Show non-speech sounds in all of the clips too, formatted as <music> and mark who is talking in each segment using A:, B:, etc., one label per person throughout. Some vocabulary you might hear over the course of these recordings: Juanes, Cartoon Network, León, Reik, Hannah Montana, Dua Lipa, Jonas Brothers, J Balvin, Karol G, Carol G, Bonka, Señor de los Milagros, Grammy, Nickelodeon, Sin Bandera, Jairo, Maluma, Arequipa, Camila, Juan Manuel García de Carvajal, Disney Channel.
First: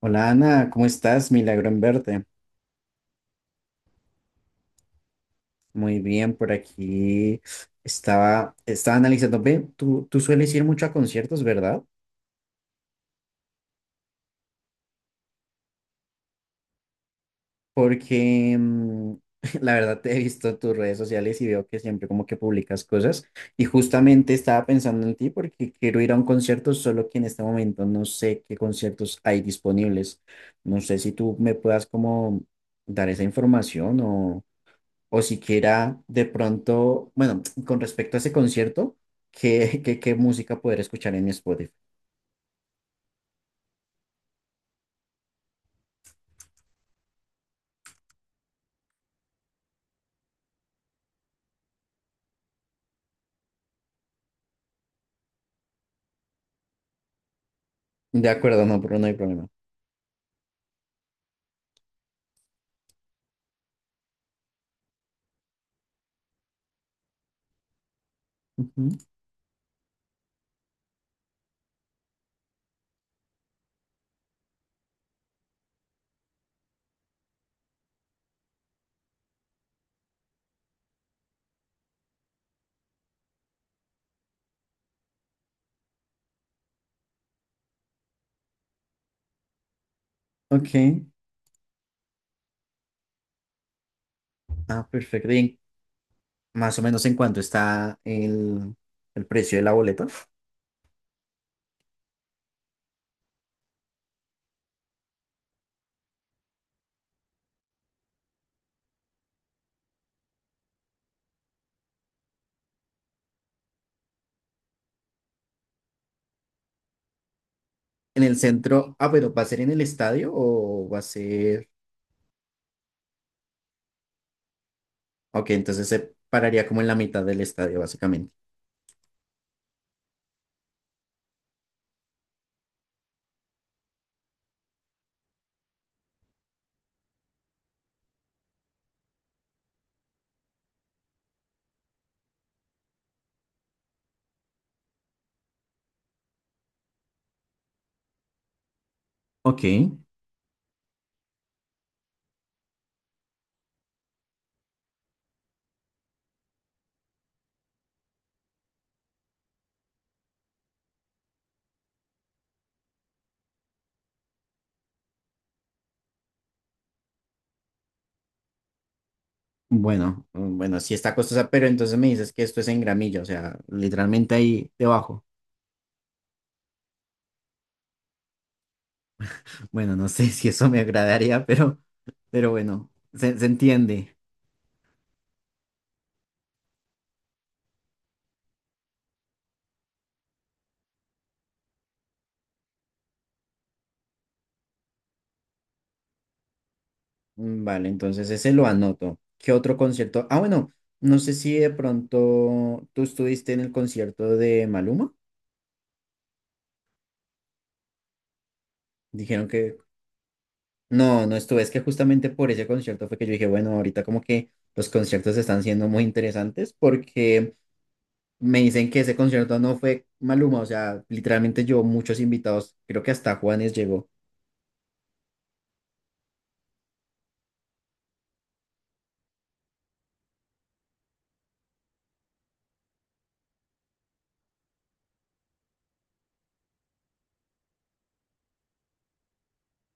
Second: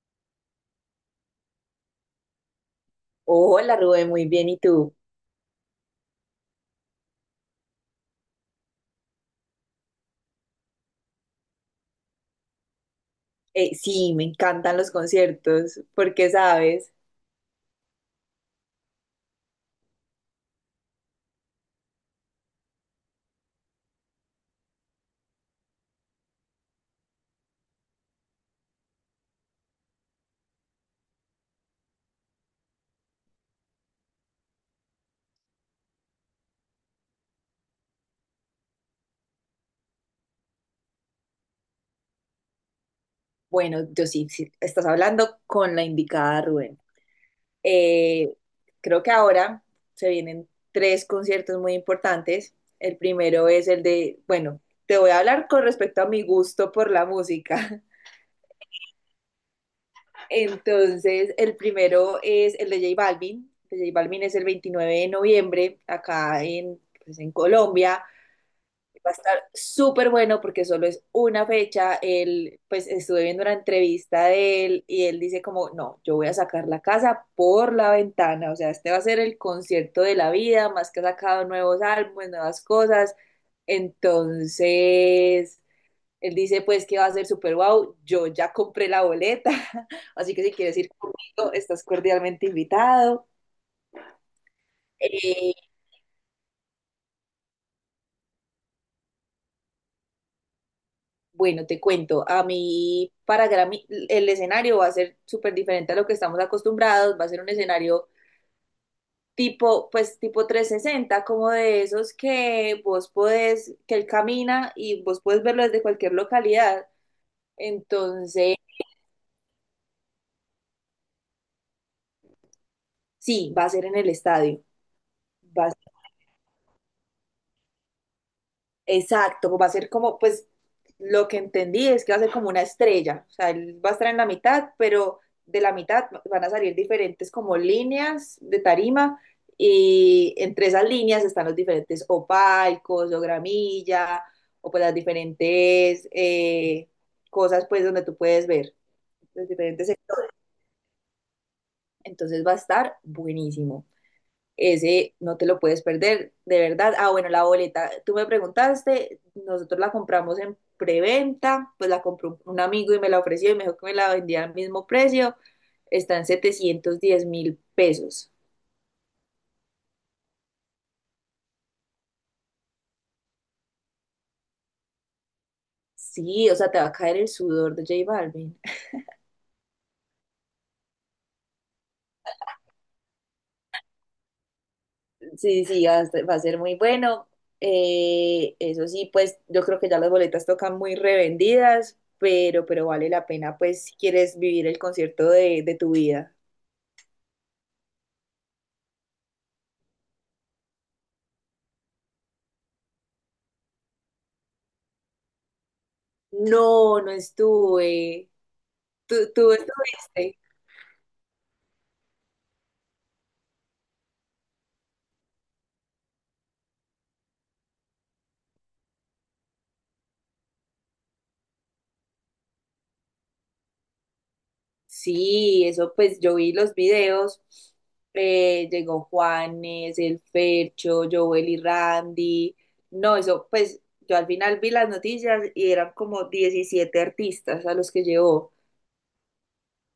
A: Hola Ana, ¿cómo estás? Milagro en verte.
B: Hola Rubén, muy bien. ¿Y tú?
A: Muy bien, por aquí estaba analizando. Ve, tú sueles ir mucho a conciertos, ¿verdad?
B: Sí, me encantan los conciertos, porque sabes,
A: Porque <laughs> la verdad te he visto en tus redes sociales y veo que siempre como que publicas cosas. Y justamente estaba pensando en ti porque quiero ir a un concierto, solo que en este momento no sé qué conciertos hay disponibles. No sé si tú me puedas como dar esa información o siquiera de pronto, bueno, con respecto a ese concierto, ¿qué música poder escuchar en mi Spotify?
B: bueno, yo sí, estás hablando con la indicada, Rubén. Eh, Creo que ahora se vienen tres conciertos muy importantes. El primero es el de, bueno, te voy a hablar con respecto a mi gusto por la música.
A: De acuerdo, no, pero no hay problema.
B: <laughs> Entonces, el primero es el de J Balvin. El de J Balvin es el 29 de noviembre, acá en, pues, en Colombia.
A: Ujú.
B: Va a estar súper bueno porque solo es una fecha. Él, pues estuve viendo una entrevista de él y él dice como, no, yo voy a sacar la casa por la ventana. O sea, este va a ser el concierto de la vida, más que ha sacado nuevos álbumes, nuevas cosas. Entonces, él dice pues que va a ser súper guau. Yo ya compré la boleta, <laughs> así que si
A: Ok,
B: quieres ir conmigo, estás cordialmente invitado.
A: ah, perfecto.
B: Eh,
A: Y más o menos en cuánto está el precio de la boleta.
B: Bueno, te cuento, a mí para Grammy el escenario va a ser súper diferente a lo que estamos acostumbrados, va a ser un escenario tipo, pues tipo 360, como de esos que vos podés, que él camina y vos podés verlo desde cualquier localidad.
A: En el
B: Entonces,
A: centro, ah, pero ¿va a ser en el estadio o va a ser?
B: sí, va a ser en el estadio.
A: Ok, entonces se pararía como en la mitad del estadio, básicamente.
B: Exacto, va a ser como, pues, lo que entendí es que va a ser como una estrella, o sea, él va a estar en la mitad, pero de la mitad van a salir diferentes como líneas de tarima y entre esas líneas están los diferentes o palcos o gramilla o pues las diferentes cosas pues donde tú puedes ver, los
A: Ok,
B: diferentes. Entonces va a estar buenísimo. Ese no te lo puedes perder, de verdad. Ah, bueno, la boleta, tú me preguntaste, nosotros la compramos en preventa, pues la compró un amigo y me la ofreció y me dijo que me la vendía al mismo precio, está en 710.000 pesos.
A: bueno, bueno, sí está costosa, pero entonces me dices que esto es en gramilla, o sea, literalmente ahí debajo.
B: Sí, o sea, te va a caer el sudor de J Balvin.
A: Bueno, no sé <laughs> si eso me agradaría, pero, bueno, se entiende.
B: Sí, sí, va a ser muy bueno. Eso sí, pues yo creo que ya las boletas tocan muy revendidas, pero vale la pena, pues, si quieres vivir el concierto de tu vida.
A: Vale, entonces ese lo anoto. ¿Qué otro concierto? Ah, bueno, no sé si de pronto tú estuviste en el concierto de Maluma.
B: No, no estuve. ¿Tú,
A: Dijeron
B: tú
A: que…
B: estuviste?
A: No, no estuve. Es que justamente por ese concierto fue que yo dije, bueno, ahorita como que los conciertos están siendo muy interesantes porque me dicen que ese concierto no fue Maluma. O sea, literalmente yo, muchos invitados, creo que hasta Juanes llegó.
B: Sí, eso pues yo vi los videos. Llegó Juanes, el Fercho, Joel y Randy. No, eso pues yo al final vi las noticias y eran como 17 artistas a los que llevó.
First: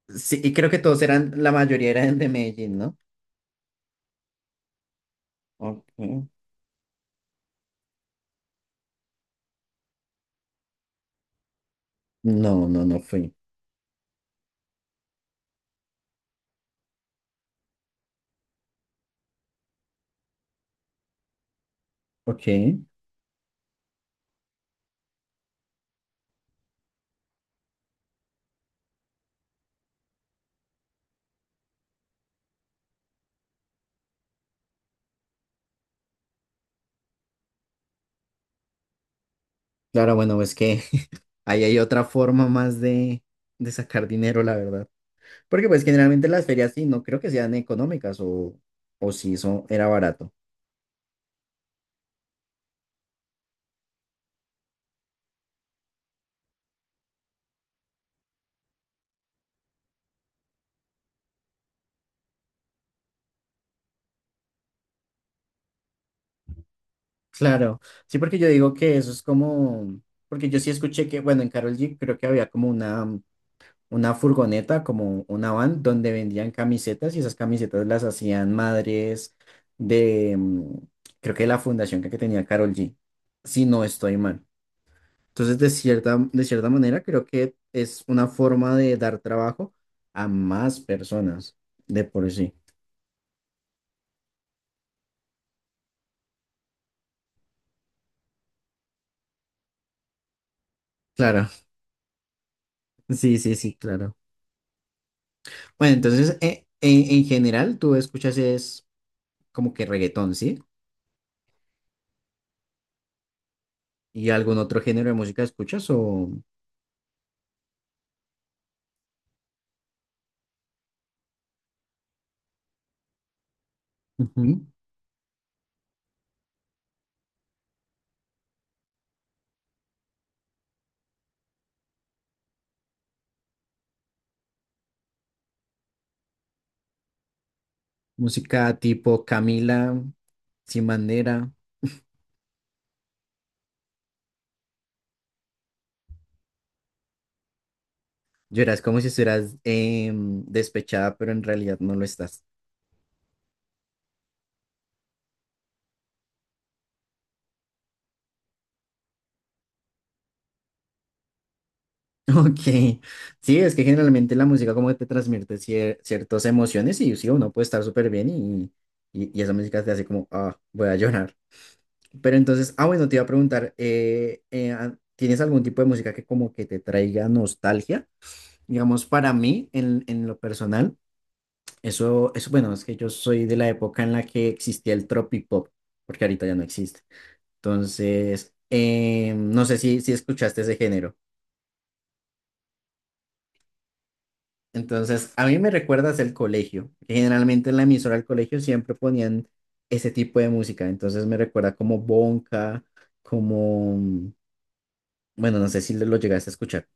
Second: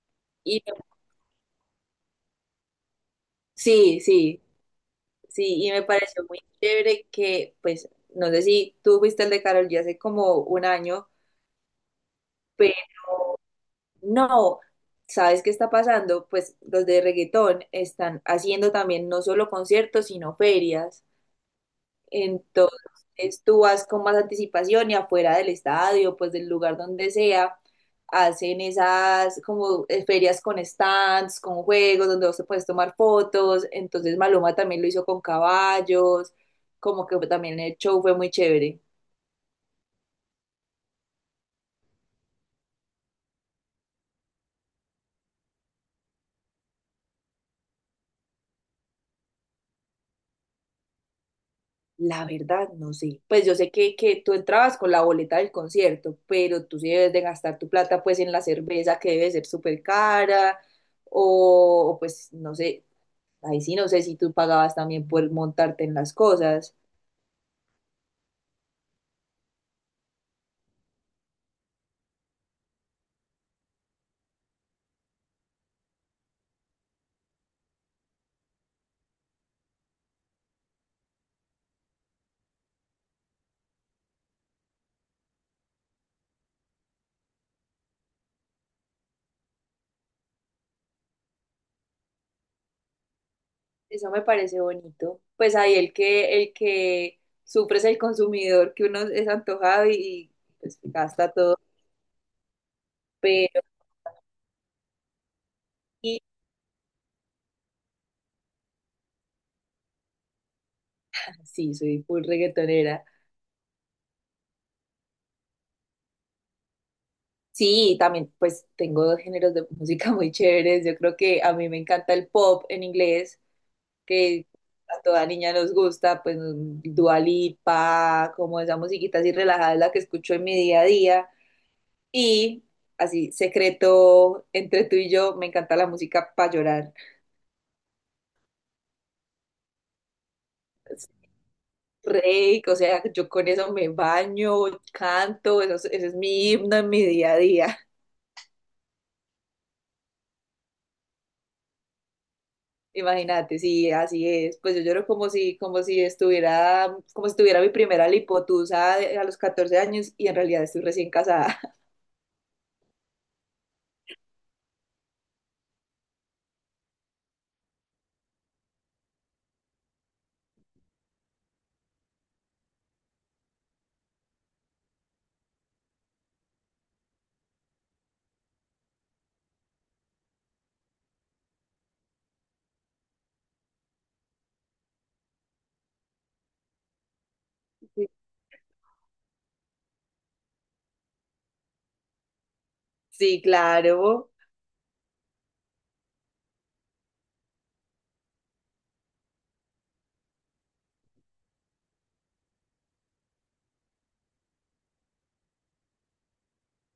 A: Sí, y
B: Y
A: creo que todos eran, la mayoría eran de Medellín, ¿no?
B: sí, sí, sí, y me pareció
A: Ok.
B: muy chévere que pues no sé si tú fuiste el de Karol G hace como un año.
A: No, no, no fui.
B: No, ¿sabes qué está pasando? Pues los de reggaetón están haciendo también no solo conciertos, sino ferias.
A: Ok.
B: Entonces tú vas con más anticipación y afuera del estadio, pues del lugar donde sea, hacen esas como ferias con stands, con juegos donde vos te puedes tomar fotos. Entonces Maluma también lo hizo con caballos, como que también el show fue muy chévere.
A: Claro, bueno, es que <laughs> ahí hay otra forma más de sacar dinero, la verdad. Porque pues generalmente las ferias sí, no creo que sean económicas o si eso era barato.
B: La verdad, no sé. Pues yo sé que tú entrabas con la boleta del concierto, pero tú sí debes de gastar tu plata pues en la cerveza que debe ser súper cara, o, pues no sé, ahí sí no sé si tú pagabas también por montarte en las cosas.
A: Claro, sí, porque yo digo que eso es como, porque yo sí escuché que, bueno, en Carol G creo que había como una furgoneta, como una van, donde vendían camisetas y esas camisetas las hacían madres de, mm, creo que de la fundación que tenía Carol G, si no estoy mal. Entonces, de cierta manera, creo que es una forma de dar trabajo a más personas de por sí.
B: Eso me parece bonito. Pues ahí el que sufre es el consumidor, que uno es antojado y, pues gasta
A: Claro,
B: todo.
A: sí, sí,
B: Pero
A: sí, claro. Bueno,
B: y-
A: entonces, en general, tú escuchas es como que reggaetón, ¿sí?
B: ah, sí, soy full reggaetonera.
A: ¿Y algún otro género de música escuchas o?
B: Sí, también pues tengo dos géneros de música muy chéveres. Yo creo que a mí me encanta el pop en inglés, que
A: Ujú.
B: a toda niña nos gusta, pues Dua Lipa, como esa musiquita así relajada es la que escucho en mi día a día. Y así, secreto entre tú y yo, me encanta la música para llorar.
A: ¿Música tipo Camila, Sin
B: Es
A: Bandera?
B: Rey, o sea, yo con eso me baño, canto, eso, ese es mi himno en mi día a día.
A: Lloras como si estuvieras despechada, pero en realidad no lo estás.
B: Imagínate, sí, así es. Pues yo lloro como si estuviera, como si tuviera mi primera lipotusa a los 14 años y en realidad estoy recién casada.
A: <laughs> Ok, sí, es que generalmente la música como que te transmite ciertas emociones y sí, uno puede estar súper bien y, y esa música te hace como, ah, voy a llorar. Pero entonces, ah, bueno, te iba a preguntar, ¿tienes algún tipo de música que como que te traiga nostalgia? Digamos, para mí, en lo personal, eso, bueno, es que yo soy de la época en la que existía el tropipop, porque ahorita ya no existe.
B: <laughs>
A: Entonces, no sé si escuchaste ese género.
B: Sí, claro.
A: Entonces, a mí me recuerdas el colegio que generalmente en la emisora del colegio siempre ponían ese tipo de música. Entonces me recuerda como Bonka, como, bueno, no sé si lo llegaste a escuchar.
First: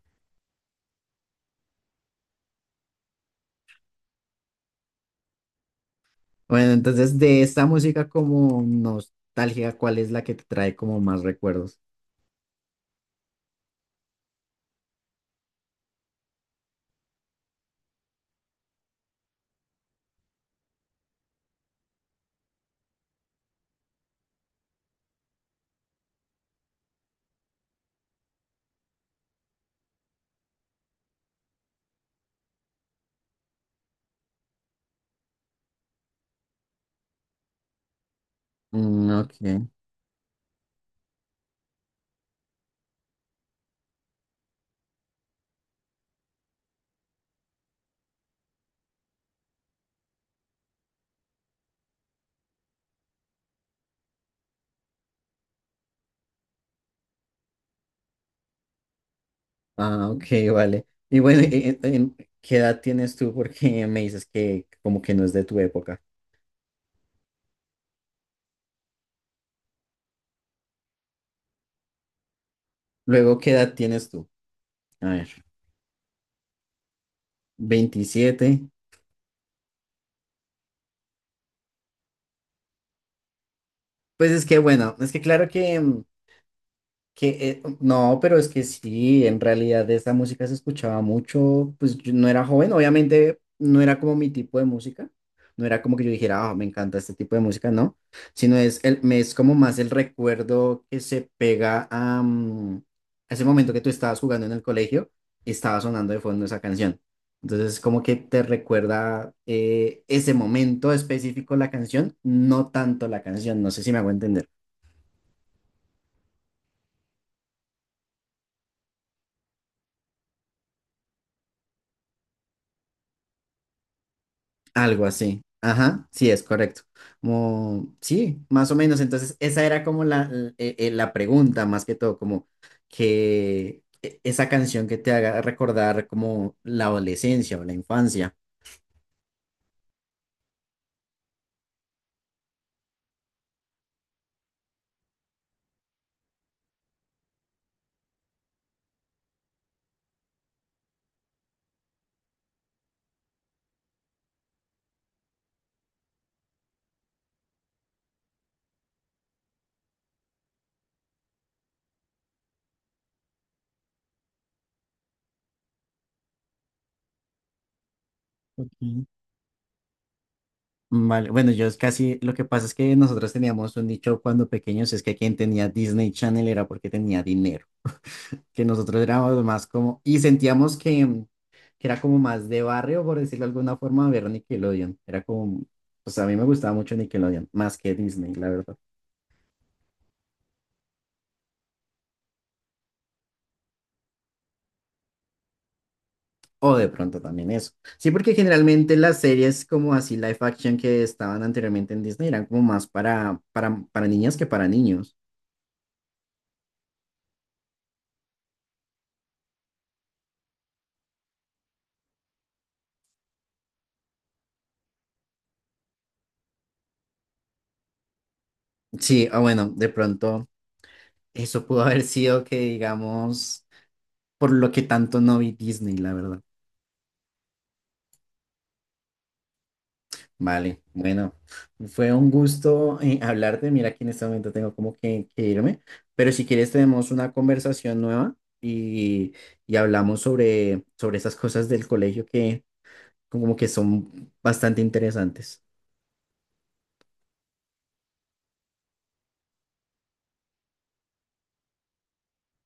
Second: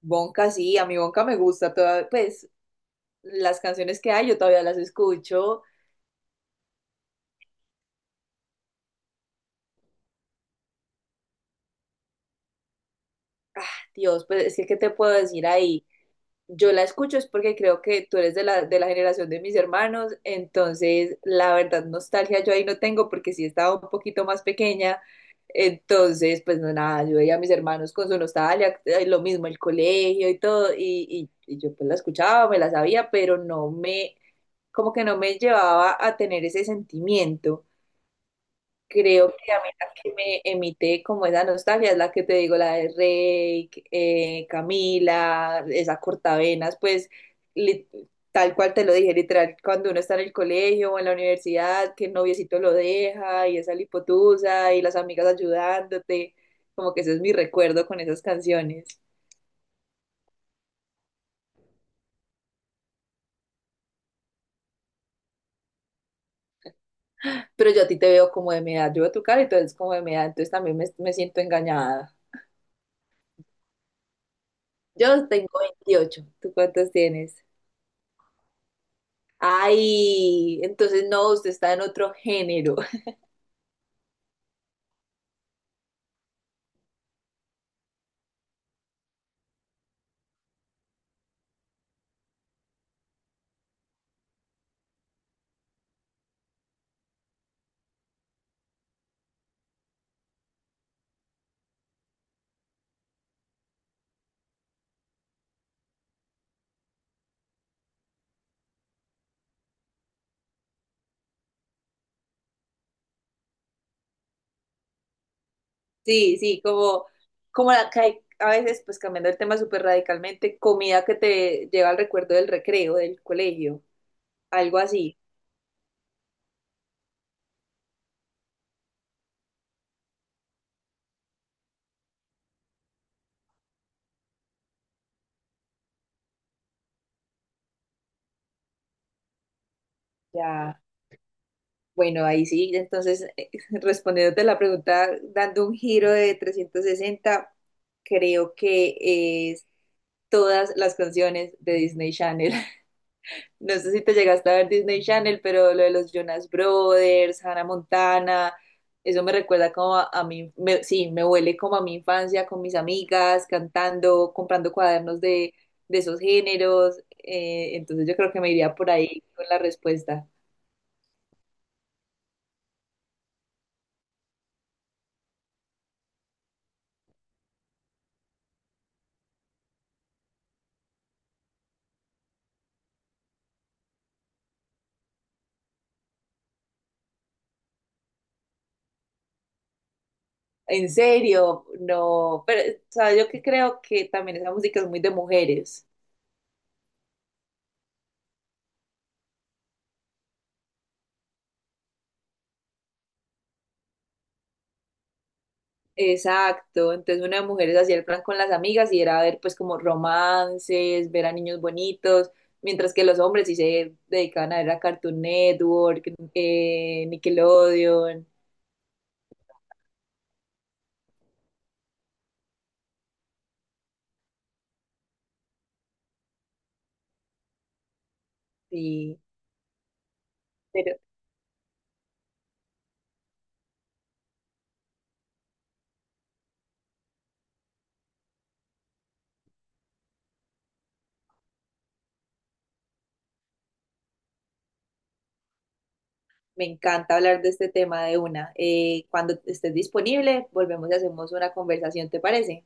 B: Bonca, sí, a mi Bonca me gusta toda, pues las canciones que hay yo todavía las escucho.
A: Bueno, entonces de esta música como nostalgia, ¿cuál es la que te trae como más recuerdos?
B: Dios, pues es que, ¿qué te puedo decir ahí? Yo la escucho es porque creo que tú eres de la generación de mis hermanos, entonces la verdad nostalgia yo ahí no tengo porque sí estaba un poquito más pequeña, entonces pues no nada, yo veía a mis hermanos con su nostalgia, lo mismo el colegio y todo, y yo pues la escuchaba, me la sabía, pero no me, como que no me llevaba a tener ese sentimiento.
A: Mm,
B: Creo
A: ok.
B: que a mí la que me emite como esa nostalgia es la que te digo, la de Reik, Camila, esa cortavenas, pues li- tal cual te lo dije, literal, cuando uno está en el colegio o en la universidad, que el noviecito lo deja y esa lipotusa y las amigas ayudándote, como que ese es mi recuerdo con esas canciones.
A: Ah, ok, vale. Y bueno, ¿qué edad tienes tú? Porque me dices que como que no es de tu época.
B: Pero yo a ti te veo como de mi edad, yo veo tu cara y tú eres como de mi edad, entonces también me siento engañada.
A: Luego, ¿qué edad tienes tú? A
B: Yo
A: ver,
B: tengo 28. ¿Tú cuántos tienes?
A: 27.
B: Ay, entonces no, usted está en otro género. <laughs>
A: Pues es que bueno, es que claro que, que no, pero es que sí, en realidad esa música se escuchaba mucho, pues yo no era joven, obviamente no era como mi tipo de música, no era como que yo dijera, ah, me encanta este tipo de música, no, sino es, es como más el recuerdo que se pega a ese momento que tú estabas jugando en el colegio y estaba sonando de fondo esa canción. Entonces como que te recuerda ese momento específico la canción, no tanto la canción, no sé si me hago entender.
B: Sí, sí, como, como la que hay, a veces, pues cambiando el tema súper radicalmente, comida que te lleva al recuerdo del recreo, del colegio, algo
A: Algo
B: así.
A: así. Ajá, sí, es correcto. Como, sí, más o menos. Entonces, esa era como la pregunta, más que todo, como que esa canción que te haga recordar como la adolescencia o la infancia.
B: Ya, bueno, ahí sí, entonces <laughs> respondiéndote la pregunta, dando un giro de 360, creo que es todas las canciones de Disney Channel. No sé si te llegaste a ver Disney Channel, pero lo de los Jonas Brothers, Hannah Montana, eso me recuerda como a mí, sí, me huele como a mi infancia con mis amigas, cantando, comprando cuadernos de esos géneros. Entonces yo creo que me iría
A: Ok.
B: por ahí con la respuesta.
A: Vale, bueno, yo es casi, lo que pasa es que nosotros teníamos un dicho cuando pequeños, es que quien tenía Disney Channel era porque tenía dinero, que nosotros éramos más como, y sentíamos que, era como más de barrio, por decirlo de alguna forma, ver Nickelodeon. Era como, pues a mí me gustaba mucho Nickelodeon, más que Disney, la verdad.
B: En serio, no, pero sabes yo que creo que también esa música es muy de mujeres.
A: O de pronto también eso. Sí, porque generalmente las series como así live action que estaban anteriormente en Disney eran como más para, para niñas que para niños.
B: Exacto, entonces una de mujeres hacía el plan con las amigas y era ver pues como romances, ver a niños bonitos, mientras que los hombres sí se dedicaban a ver a Cartoon Network, Nickelodeon,
A: Sí, o bueno, de pronto eso pudo haber sido que digamos, por lo que tanto no vi Disney, la verdad.
B: sí,
A: Vale,
B: pero
A: bueno, fue un gusto hablarte. Mira que en este momento tengo como que irme, pero si quieres tenemos una conversación nueva y, y, hablamos sobre estas cosas del colegio que como que son bastante interesantes.
B: me encanta hablar de este tema de una. Cuando estés disponible, volvemos y hacemos una conversación, ¿te parece?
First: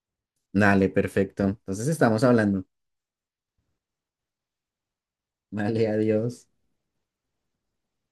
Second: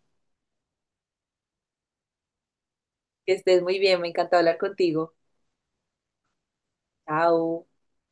A: Dale, perfecto. Entonces estamos hablando.
B: Que estés muy bien, me encanta hablar contigo.
A: Vale, adiós.
B: Chao.